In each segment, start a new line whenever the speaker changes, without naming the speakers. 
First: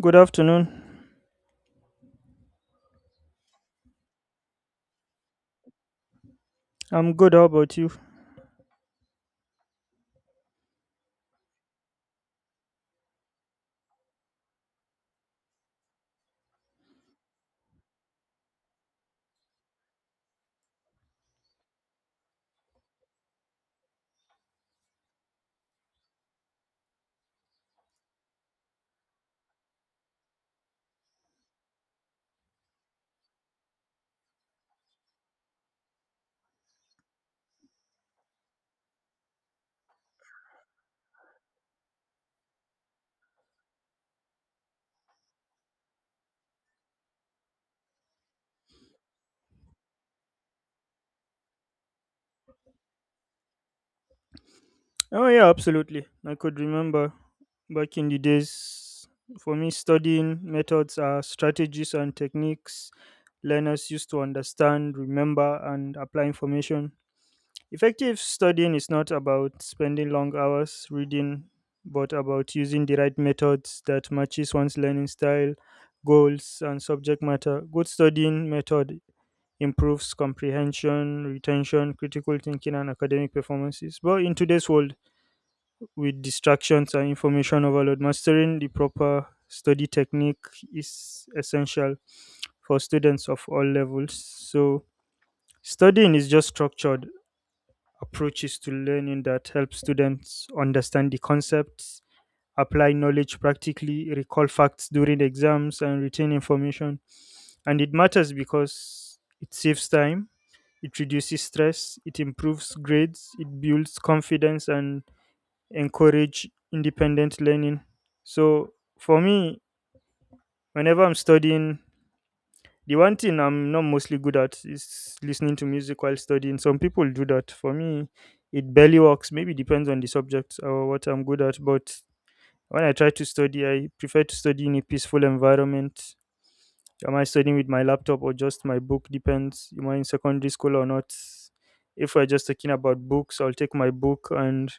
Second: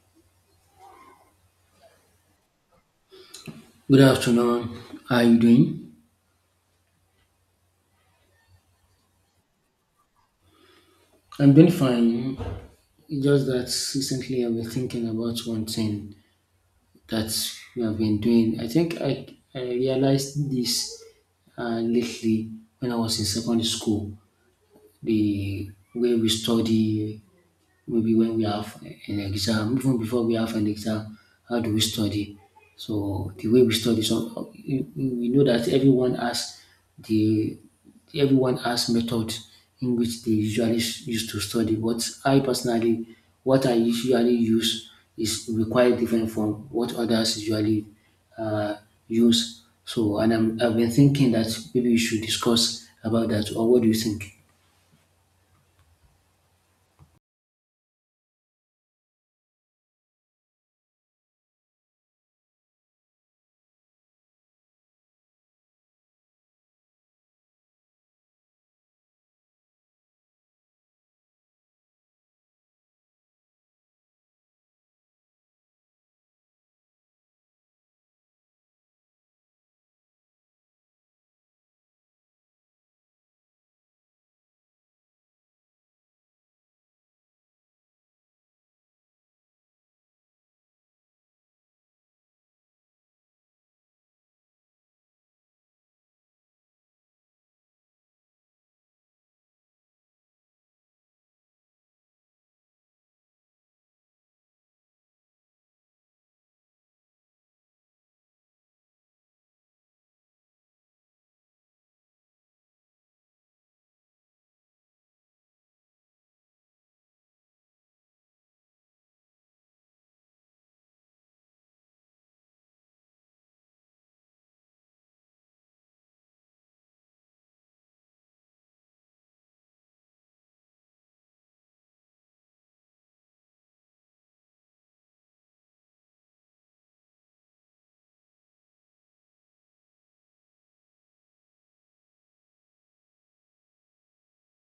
Good afternoon.
Good afternoon. How are you doing?
I'm good. How about you?
I'm doing fine. It's just that recently I've been thinking about one thing that we have been doing. I think I realized this lately when I was in secondary school. The way we study, maybe when we have an exam, even before we have an exam, how do we study? So the way we study, we know that everyone has the everyone has method in which they usually use to study. But I personally, what I usually use is require different from what others usually uh, use. I've been thinking that maybe we should discuss about that. Or what do you think?
Oh, yeah, absolutely. I could remember back in the days. For me, studying methods are strategies and techniques learners used to understand, remember, and apply information. Effective studying is not about spending long hours reading, but about using the right methods that matches one's learning style, goals, and subject matter. Good studying method improves comprehension, retention, critical thinking, and academic performances. But in today's world, with distractions and information overload, mastering the proper study technique is essential for students of all levels. So, studying is just structured approaches to learning that help students understand the concepts, apply knowledge practically, recall facts during exams, and retain information. And it matters because it saves time. It reduces stress, it improves grades, it builds confidence, and encourage independent learning. So for me, whenever I'm studying, the one thing I'm not mostly good at is listening to music while studying. Some people do that. For me, it barely works. Maybe depends on the subject or what I'm good at, but when I try to study, I prefer to study in a peaceful environment. Am I studying with my laptop or just my book? Depends. Am I in secondary school or not? If we're just talking about books, I'll take my book and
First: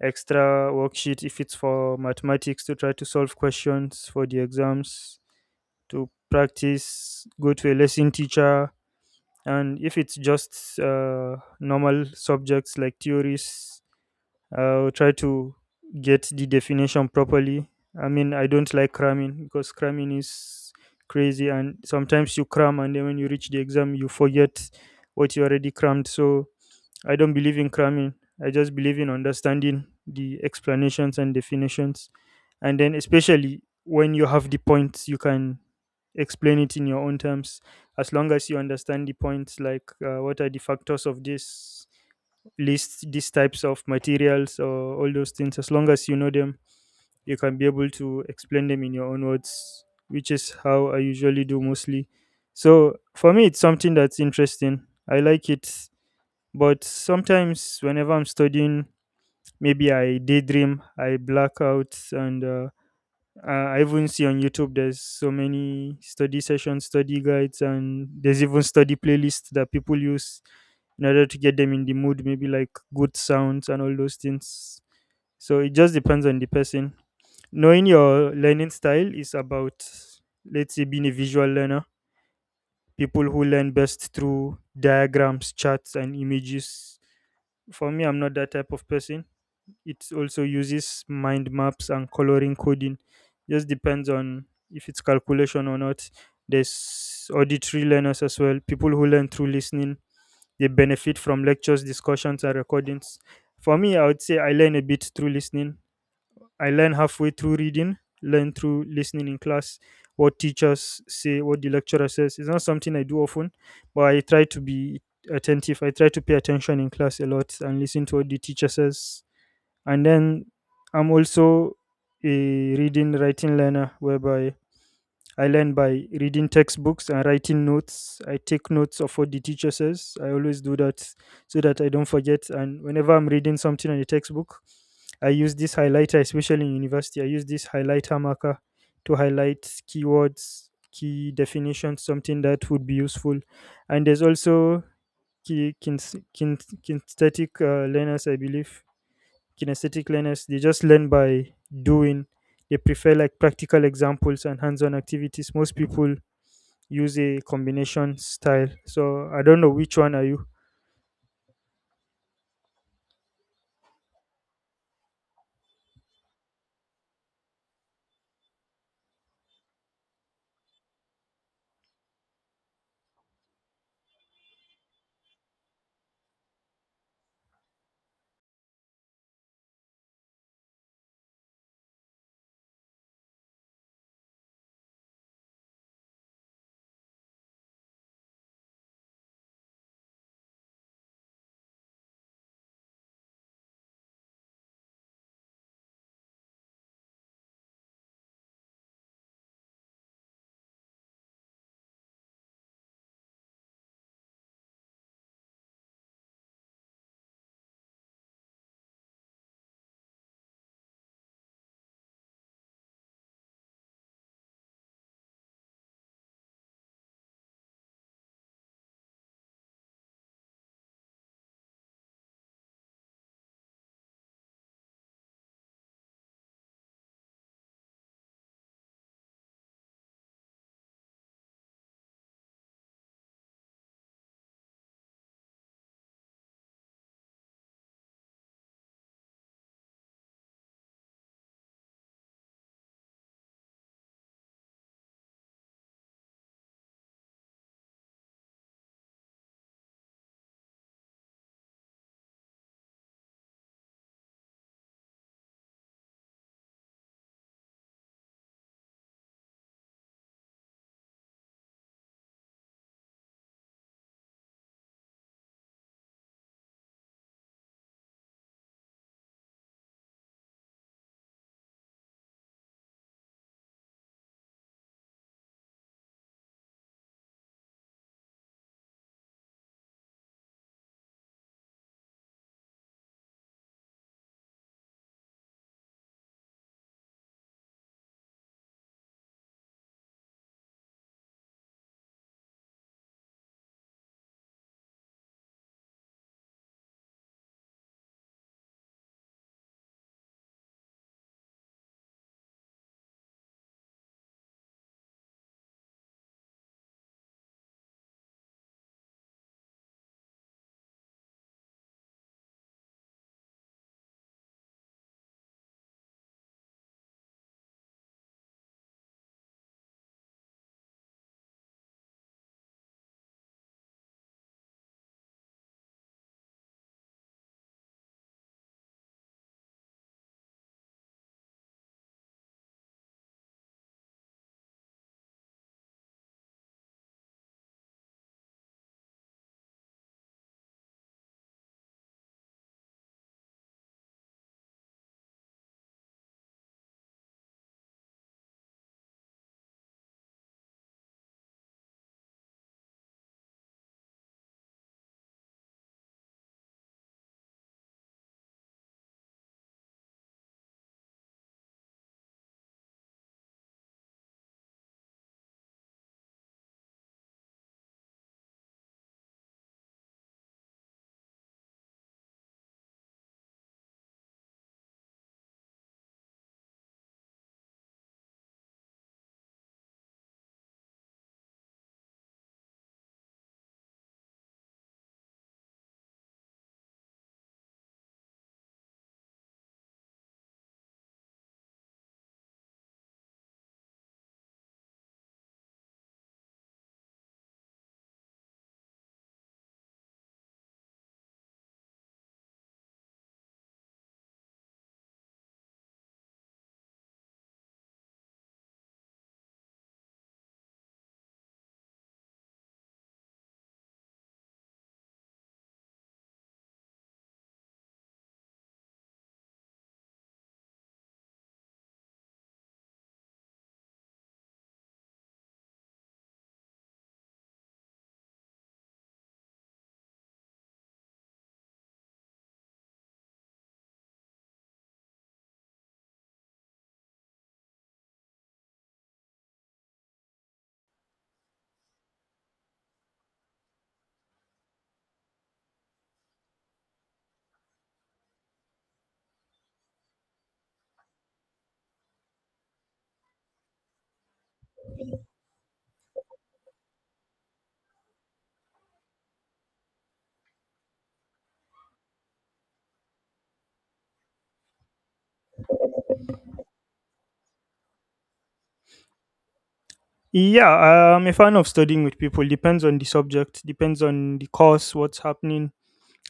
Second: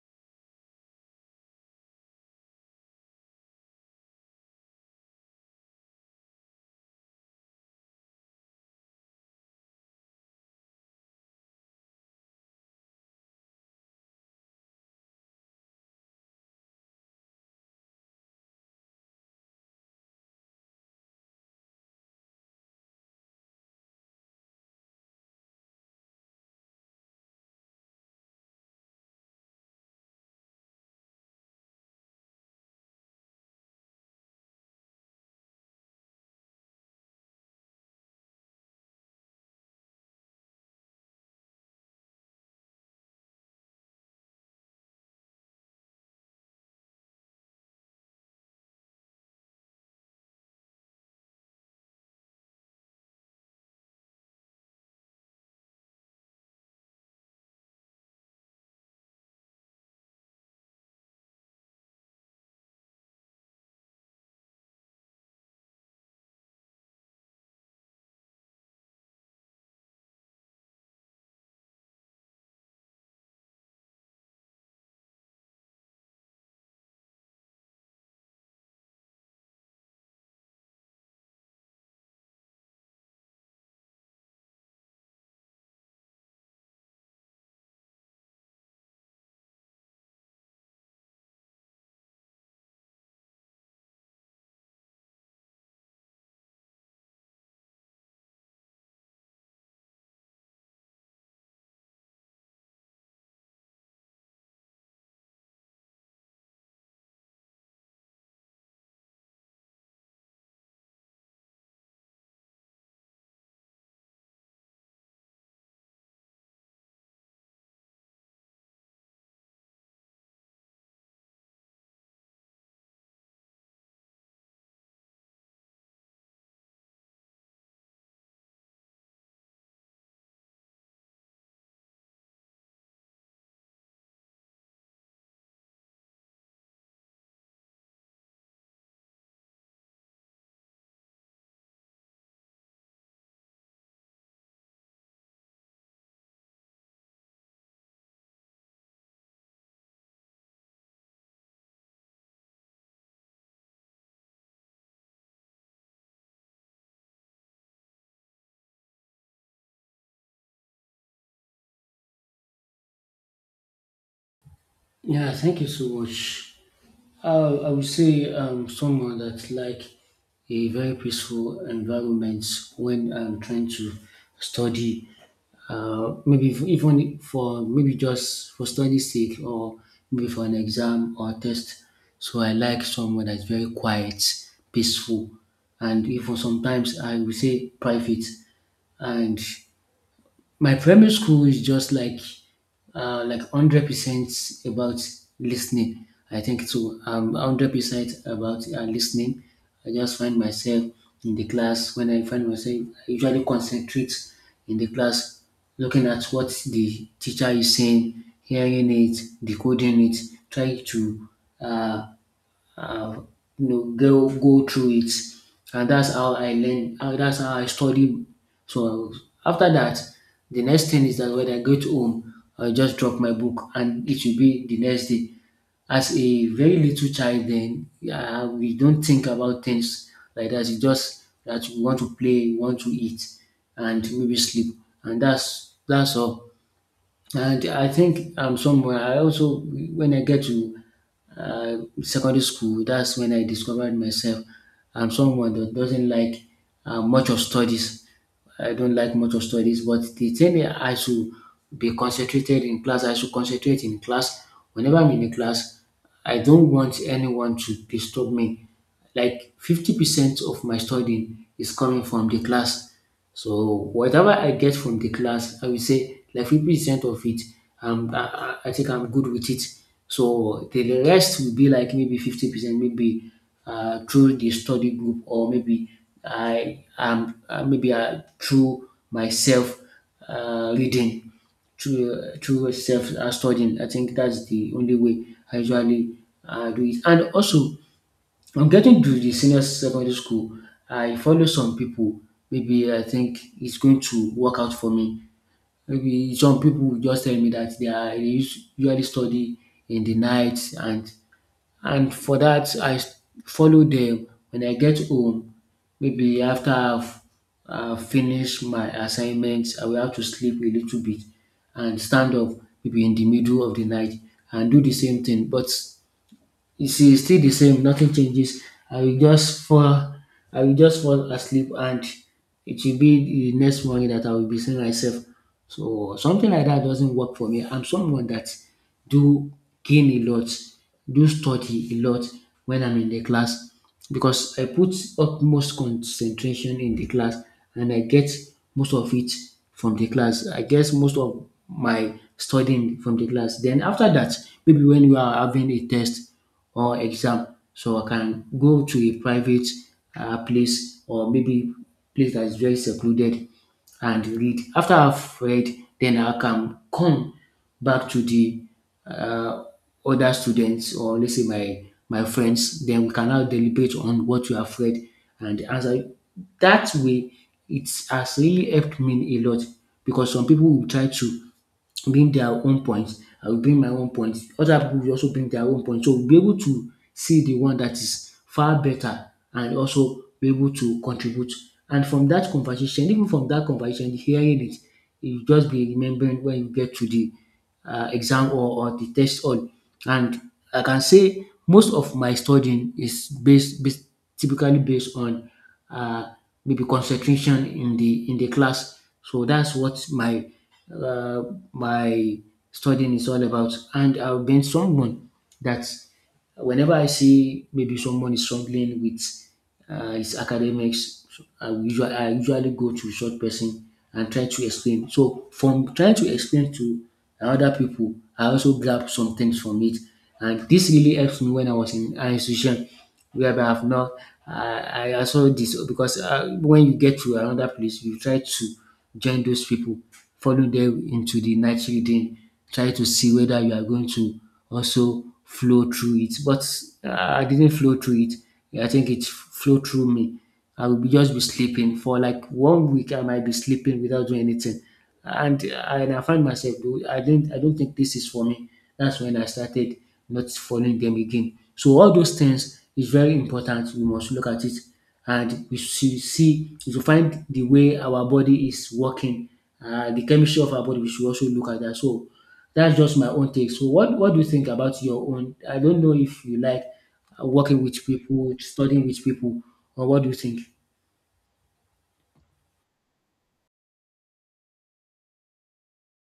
extra worksheet if it's for mathematics to try to solve questions for the exams, to practice, go to a lesson teacher. And if it's just normal subjects like theories, I'll try to get the definition properly. I mean, I don't like cramming because cramming is crazy, and sometimes you cram and then when you reach the exam, you forget what you already crammed. So I don't believe in cramming. I just believe in understanding the explanations and definitions, and then especially when you have the points, you can explain it in your own terms as long as you understand the points, like what are the factors of this, list these types of materials, or all those things. As long as you know them, you can be able to explain them in your own words, which is how I usually do mostly. So for me, it's something that's interesting. I like it, but sometimes whenever I'm studying, maybe I daydream, I black out, and I even see on YouTube there's so many study sessions, study guides, and there's even study playlists that people use in order to get them in the mood, maybe like good sounds and all those things. So it just depends on the person. Knowing your learning style is about, let's say, being a visual learner, people who learn best through diagrams, charts, and images. For me, I'm not that type of person. It also uses mind maps and coloring coding. Just depends on if it's calculation or not. There's auditory learners as well. People who learn through listening, they benefit from lectures, discussions, and recordings. For me, I would say I learn a bit through listening. I learn halfway through reading, learn through listening in class, what teachers say, what the lecturer says. It's not something I do often, but I try to be attentive. I try to pay attention in class a lot and listen to what the teacher says. And then I'm also a reading writing learner, whereby I learn by reading textbooks and writing notes. I take notes of what the teacher says. I always do that so that I don't forget. And whenever I'm reading something in a textbook, I use this highlighter, especially in university. I use this highlighter marker to highlight keywords, key definitions, something that would be useful. And there's also ki- kins- kin kinesthetic learners, I believe. Kinesthetic learners, they just learn by doing. They prefer like practical examples and hands-on activities. Most people use a combination style, so I don't know which one are you.
Yeah, thank you so much. I would say someone that like a very peaceful environment when I'm trying to study. Maybe even for maybe just for study sake or maybe for an exam or test. So I like someone that's very quiet, peaceful, and even sometimes I would say private. And my primary school is just like 100% about listening. I think so. 100% about listening. I just find myself in the class when I find myself. I usually concentrate in the class, looking at what the teacher is saying, hearing it, decoding it, trying to uh, uh, you know go through it. And that's how I learn and that's how I study. So after that, the next thing is that when I get home I just drop my book and it will be the next day. As a very little child then, yeah, we don't think about things like that. It's just that we want to play, we want to eat and maybe sleep, and that's all. And I think I'm somewhere. I also when I get to uh, secondary school, that's when I discovered myself. I'm someone that doesn't like much of studies. I don't like much of studies, but the thing that I should be concentrated in class, I should concentrate in class. Whenever I'm in a class, I don't want anyone to disturb me. Like 50% of my studying is coming from the class. So whatever I get from the class, I will say like 50% of it, um, I, I think I'm good with it. So the rest will be like maybe 50%, maybe through the study group or maybe I am maybe through myself reading through self studying. I think that's the only way I usually do it. And also on getting to the senior secondary school, I follow some people. Maybe I think it's going to work out for me. Maybe some people will just tell me that they are dey usually study in the night and for that, follow them when I get home. Maybe after I've finished my assignments, I will have to sleep a little bit and stand up maybe in the middle of the night and do the same thing. But you see, it's still the same. Nothing changes. I will just fall. I will just fall asleep, and it will be the next morning that I will be seeing myself. So something like that doesn't work for me. I'm someone that do gain a lot, do study a lot when I'm in the class, because I put utmost concentration in the class and I get most of it from the class. I get most of my studying from the class. Then after that, maybe when we are having a test or exam. So I can go to a private place or maybe place that is very secluded and read. After I've read, then I can come back to the uh, other students, or let's say my friends. Then we can now deliberate on what you have read and answer. That way, it has really helped me a lot because some people will try to bring their own points, I will bring my own points, other pipu will also bring their own points. So we will be able to see the one that is far better and also be able to contribute. And from dat conversation, even from dat conversation hearing it, you just be remembering when you get to the exam, or the test hall. And I can say most of my studying is based typically based on uh, maybe concentration in the class. So that's what my uh, my studying is all about. And I've been someone that whenever I see maybe someone is struggling with his academics, so I usually go to such person and try to explain. So from trying to explain to other people, I also grab some things from it, and this really helps me when I was in an institution whereby I've not. I also this because when you get to another place, you try to join those people, follow them into the night reading, try to see whether you are going to also flow through it. But I didn't flow through it. I think it flow through me. I will be just be sleeping for like 1 week. I might be sleeping without doing anything, and I find myself do I didn't I don't think this is for me. That's when I started not following them again. So all those things is very important. We must look at it, and we should find the way our body is working. The chemistry of our body we should also look at that. So that's just my own take. So what do you think about your own? I don't know if you like working with people, studying with people, or what do you think?
Yeah, I'm a fan of studying with people. Depends on the subject, depends on the course, what's happening,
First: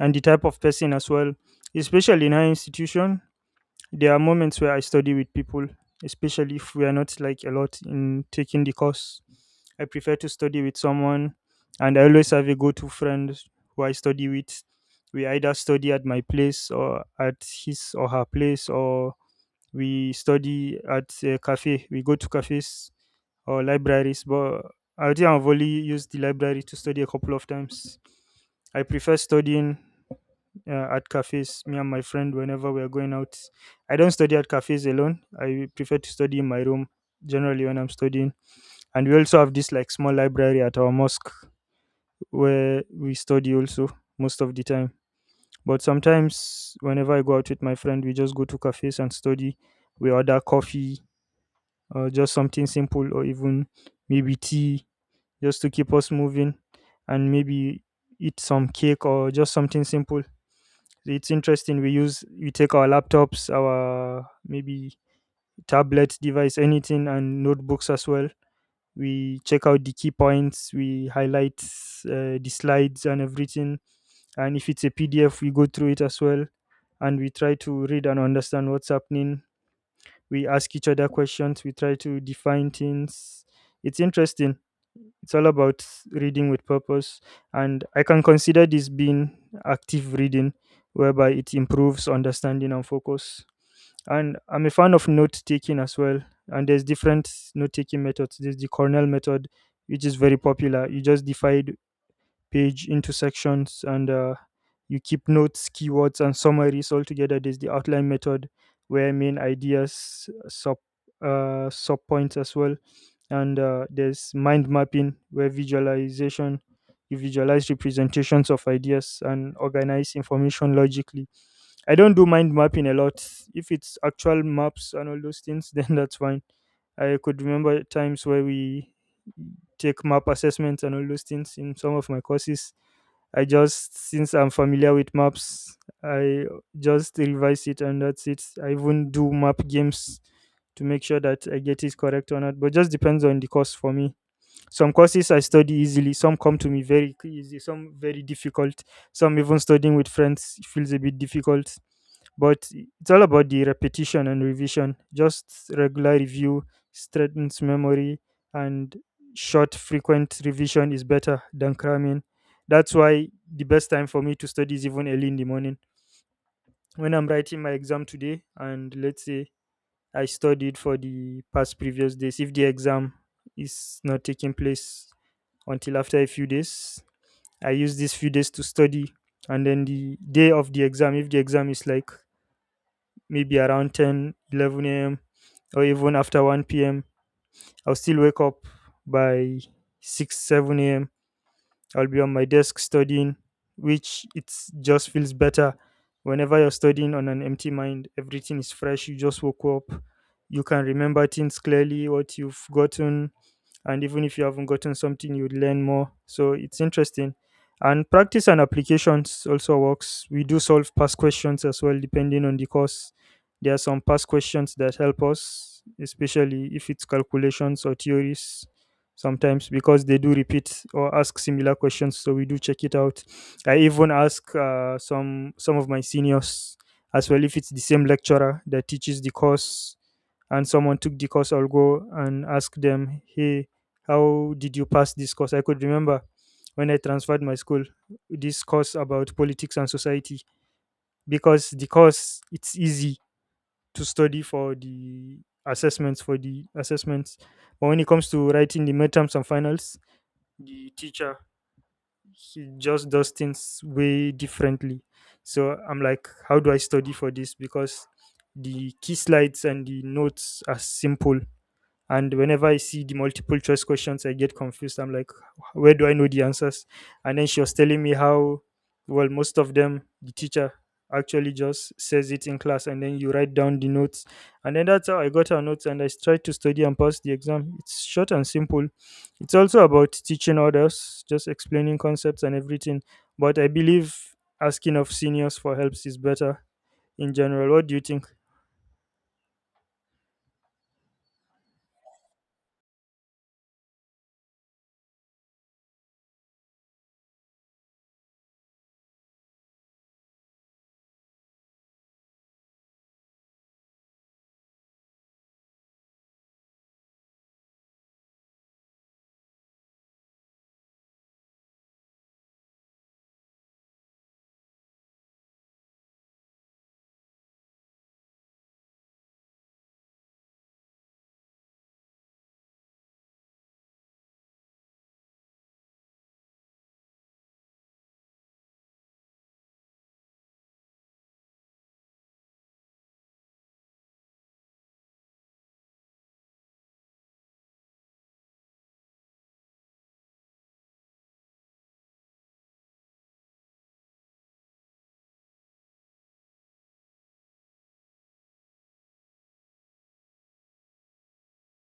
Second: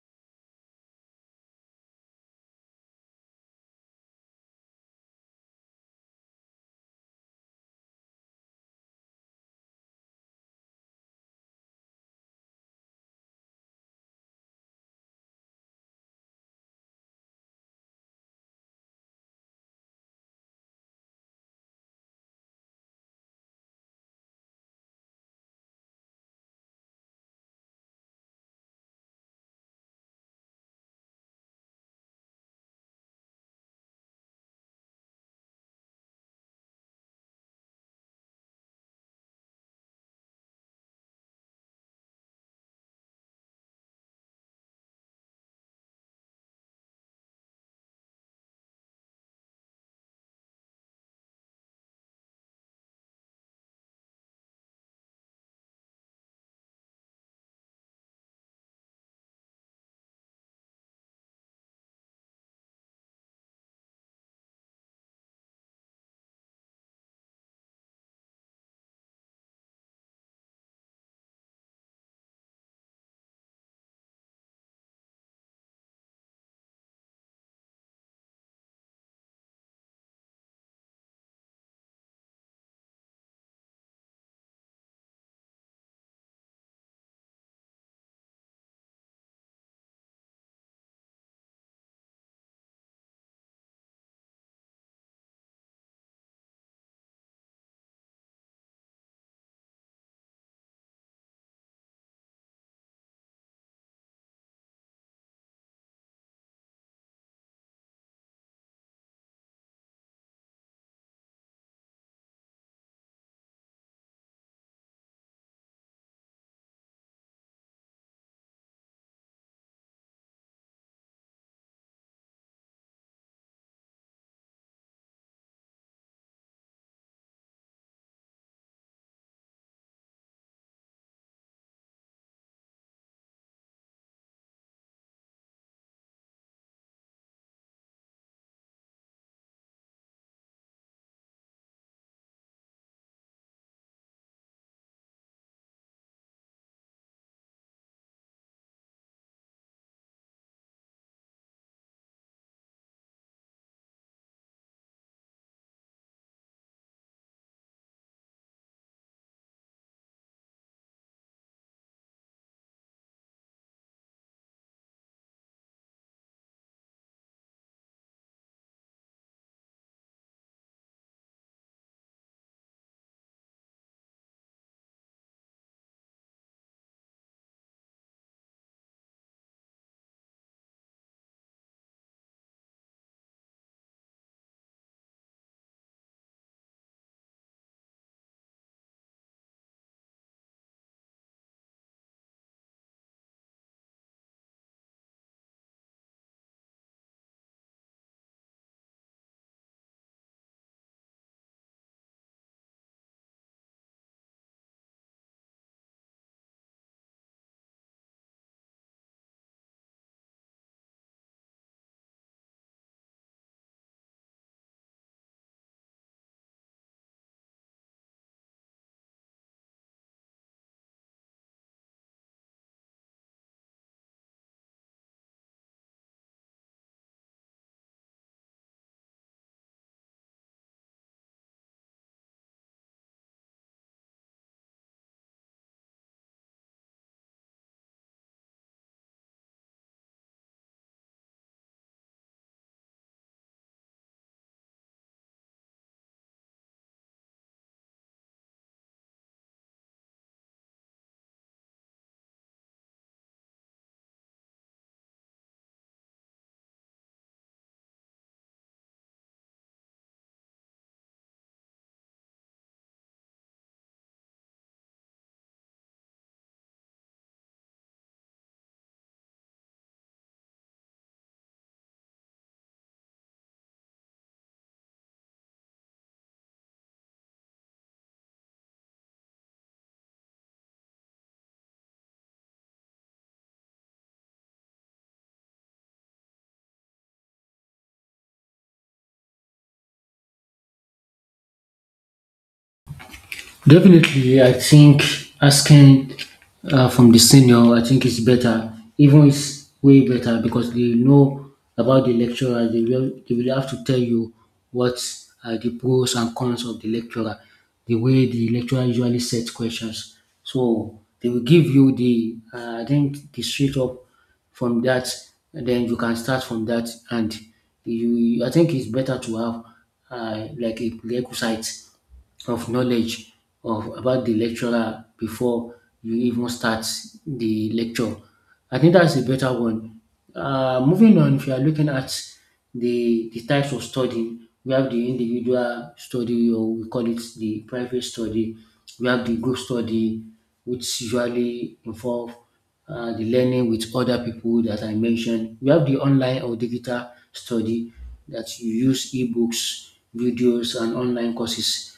and the type of person as well. Especially in our institution, there are moments where I study with people, especially if we are not like a lot in taking the course. I prefer to study with someone, and I always have a go to friend who I study with. We either study at my place or at his or her place, or we study at a cafe. We go to cafes or libraries, but I think I've only used the library to study a couple of times. I prefer studying at cafes me and my friend whenever we are going out. I don't study at cafes alone. I prefer to study in my room generally when I'm studying. And we also have this like small library at our mosque where we study also most of the time. But sometimes whenever I go out with my friend, we just go to cafes and study. We order coffee or just something simple, or even maybe tea, just to keep us moving, and maybe eat some cake or just something simple. It's interesting. We use we take our laptops, our maybe tablet device, anything, and notebooks as well. We check out the key points. We highlight the slides and everything. And if it's a PDF, we go through it as well. And we try to read and understand what's happening. We ask each other questions. We try to define things. It's interesting. It's all about reading with purpose. And I can consider this being active reading, whereby it improves understanding and focus. And I'm a fan of note taking as well. And there's different note taking methods. There's the Cornell method, which is very popular. You just divide page into sections, and you keep notes, keywords, and summaries all together. There's the outline method where main ideas, sub points as well, and there's mind mapping, where visualization. You visualize representations of ideas and organize information logically. I don't do mind mapping a lot. If it's actual maps and all those things, then that's fine. I could remember times where we take map assessments and all those things in some of my courses. I just, since I'm familiar with maps, I just revise it and that's it. I even do map games to make sure that I get it correct or not. But just depends on the course for me. Some courses I study easily, some come to me very easy, some very difficult. Some even studying with friends feels a bit difficult. But it's all about the repetition and revision. Just regular review strengthens memory, and short, frequent revision is better than cramming. That's why the best time for me to study is even early in the morning. When I'm writing my exam today, and let's say I studied for the past previous days, if the exam is not taking place until after a few days. I use these few days to study. And then the day of the exam, if the exam is like maybe around 10, 11 a.m., or even after 1 p.m., I'll still wake up by 6, 7 a.m. I'll be on my desk studying, which it just feels better. Whenever you're studying on an empty mind, everything is fresh. You just woke up. You can remember things clearly, what you've gotten, and even if you haven't gotten something, you learn more. So it's interesting. And practice and applications also works. We do solve past questions as well, depending on the course. There are some past questions that help us, especially if it's calculations or theories. Sometimes because they do repeat or ask similar questions, so we do check it out. I even ask some of my seniors as well. If it's the same lecturer that teaches the course and someone took the course, I'll go and ask them, hey, how did you pass this course? I could remember when I transferred my school, this course about politics and society, because the course, it's easy to study for the assessments, but when it comes to writing the midterms and finals, the teacher, he just does things way differently. So I'm like, how do I study for this? Because the key slides and the notes are simple, and whenever I see the multiple choice questions, I get confused. I'm like, where do I know the answers? And then she was telling me how, well, most of them, the teacher actually just says it in class, and then you write down the notes. And then that's how I got her notes, and I tried to study and pass the exam. It's short and simple. It's also about teaching others, just explaining concepts and everything. But I believe asking of seniors for helps is better in general. What do you think?
Definitely, I think asking from the senior, I think it's better. Even it's way better because they know about the lecturer. They will have to tell you what are the pros and cons of the lecturer, the way the lecturer usually sets questions. So they will give you the I think the straight up from that. And then you can start from that, and you I think it's better to have like a prerequisite of knowledge of about the lecturer before you even start the lecture. I think that's a better one. Moving on, if you are looking at the types of study, we have the individual study, or we call it the private study. We have the group study, which usually involve the learning with other people that I mentioned. We have the online or digital study that you use ebooks, videos, and online courses,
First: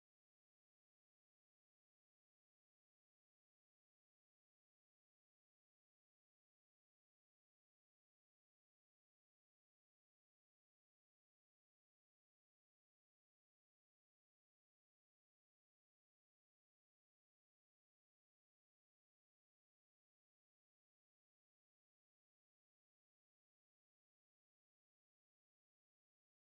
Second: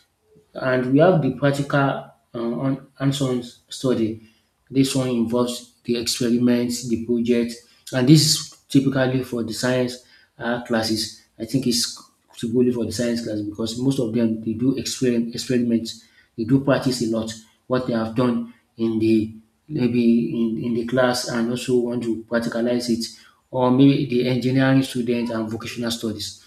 and we have the practical hands-on study. This one involves the experiments, the project, and this is typically for the science classes. I think it's typically for the science class because most of them they do experiments, they do practice a lot what they have done in the maybe in the class and also want to practicalize it, or maybe the engineering students and vocational studies.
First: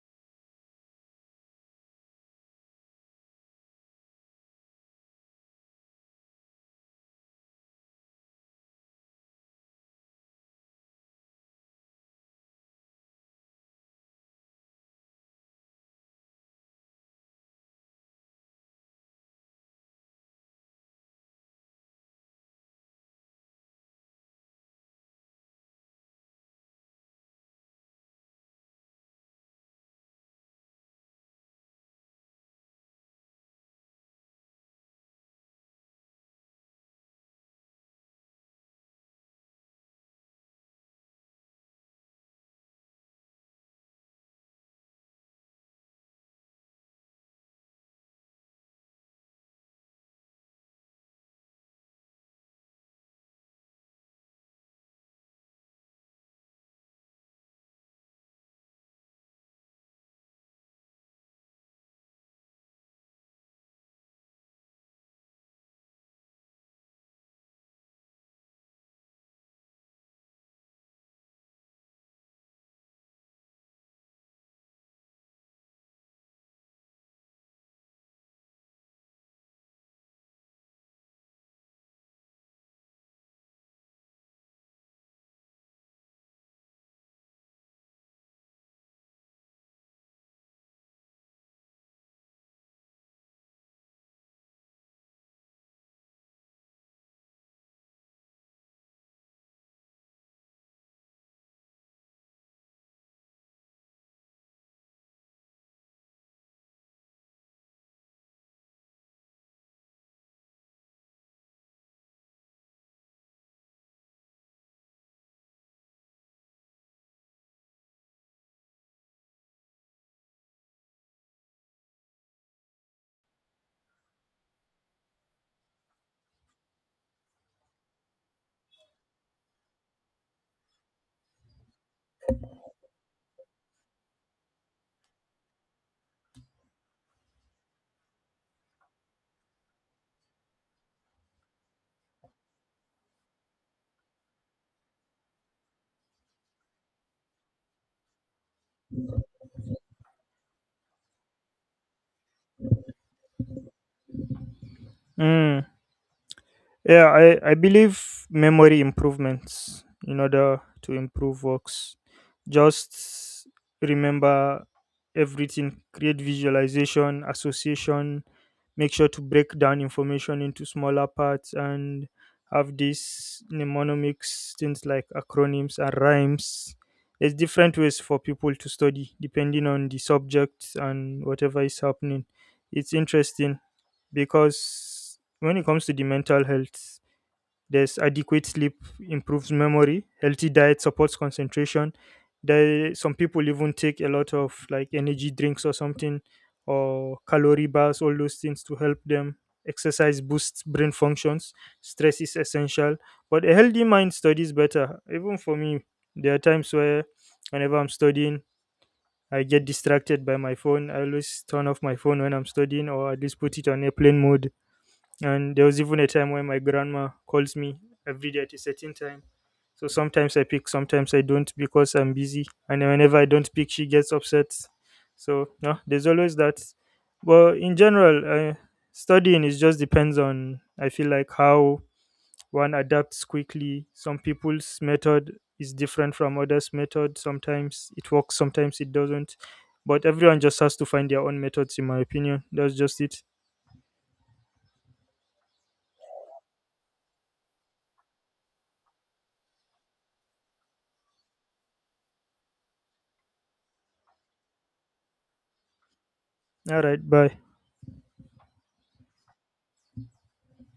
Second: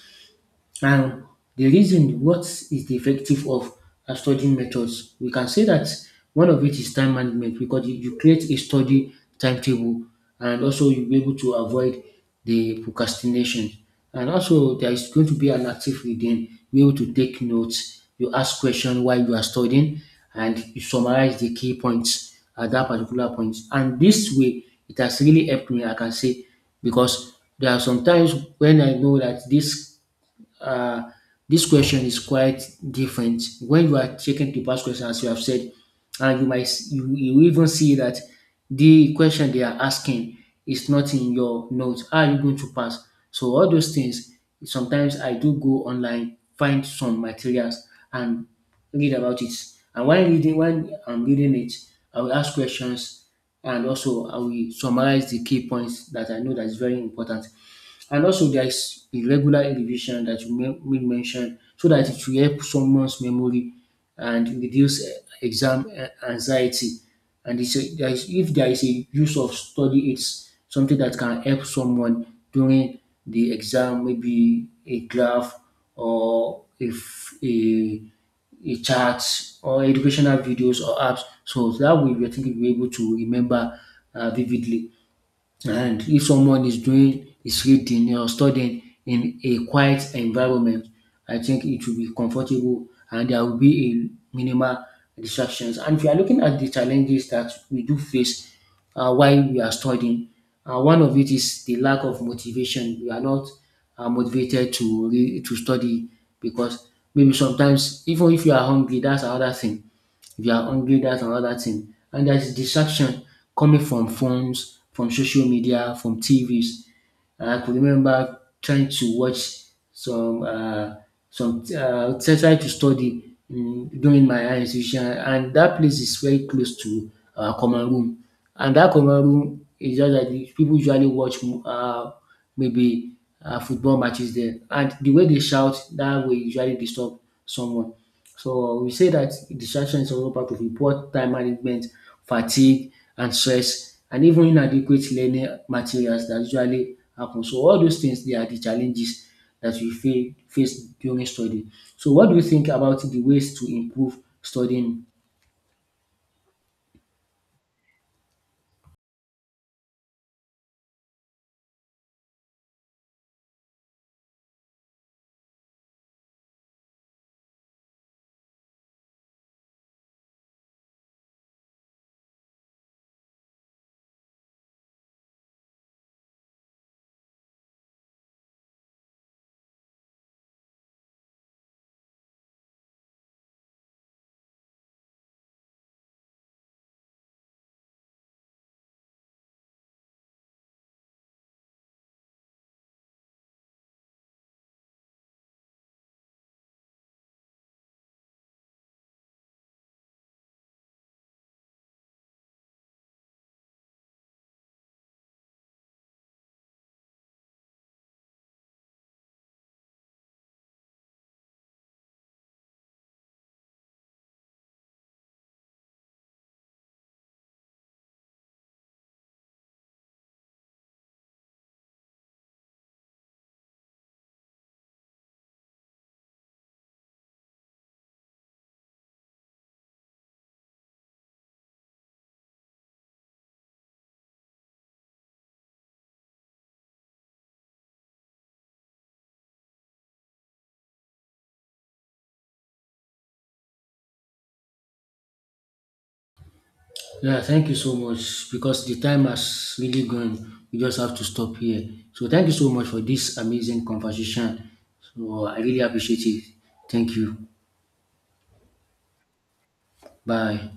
And the reason what is the effective of studying methods, we can say that one of it is time management because you create a study timetable and also you'll be able to avoid the procrastination. And also there is going to be an active reading, you're able to take notes, you ask questions while you are studying and you summarize the key points at that particular point. And this way it has really helped me, I can say, because there are some times when I know that uh, this question is quite different. When you are checking the past question, as you have said, and you might you even see that the question they are asking is not in your notes. How are you going to pass? So all those things. Sometimes I do go online, find some materials, and read about it. And when I'm reading it, I will ask questions and also I will summarize the key points that I know that is very important. And also there is a regular revision that you made mention so that it will help someone's memory and reduce exam anxiety. And it's a, there is, if there is a use of study it's something that can help someone during the exam, maybe a graph or if a chart or educational videos or apps. So that way, we think we'll be able to remember vividly. And if someone is doing is reading or studying in a quiet environment, I think it will be comfortable and there will be a minimal distractions. And if you are looking at the challenges that we do face while we are studying, one of it is the lack of motivation. We are not motivated to to study because maybe sometimes even if you are hungry, that's another thing, if you are hungry, that's another thing. And there's distraction coming from phones, from social media, from TVs. I could remember trying to watch some uh, some try to study during my higher institution, and that place is very close to our common room. And that common room is just that the people usually watch mo- maybe football matches there. And the way they shout, that will usually disturb someone. So we say that distraction is also part of a poor time management, fatigue, and stress, and even inadequate learning materials that usually happen. So all those things they are the challenges that we face during study. So what do you think about the ways to improve studying?
Mm. Yeah, I believe memory improvements in order to improve works. Just remember everything, create visualization, association, make sure to break down information into smaller parts, and have these mnemonics, things like acronyms and rhymes. There's different ways for people to study depending on the subject and whatever is happening. It's interesting because when it comes to the mental health, there's adequate sleep improves memory, healthy diet supports concentration. There some people even take a lot of like energy drinks or something or calorie bars, all those things to help them. Exercise boosts brain functions. Stress is essential. But a healthy mind studies better. Even for me, there are times where whenever I'm studying, I get distracted by my phone. I always turn off my phone when I'm studying, or at least put it on airplane mode. And there was even a time when my grandma calls me every day at a certain time. So sometimes I pick, sometimes I don't because I'm busy. And then whenever I don't pick, she gets upset. So no, there's always that. But in general, studying is just depends on, I feel like, how one adapts quickly. Some people's method is different from others' method. Sometimes it works, sometimes it doesn't. But everyone just has to find their own methods, in my opinion. That's just it.
Yeah, thank you so much because the time has really gone. We just have to stop here. So thank you so much for this amazing conversation. So I really appreciate it.
All right,
Thank you.
bye.
Bye.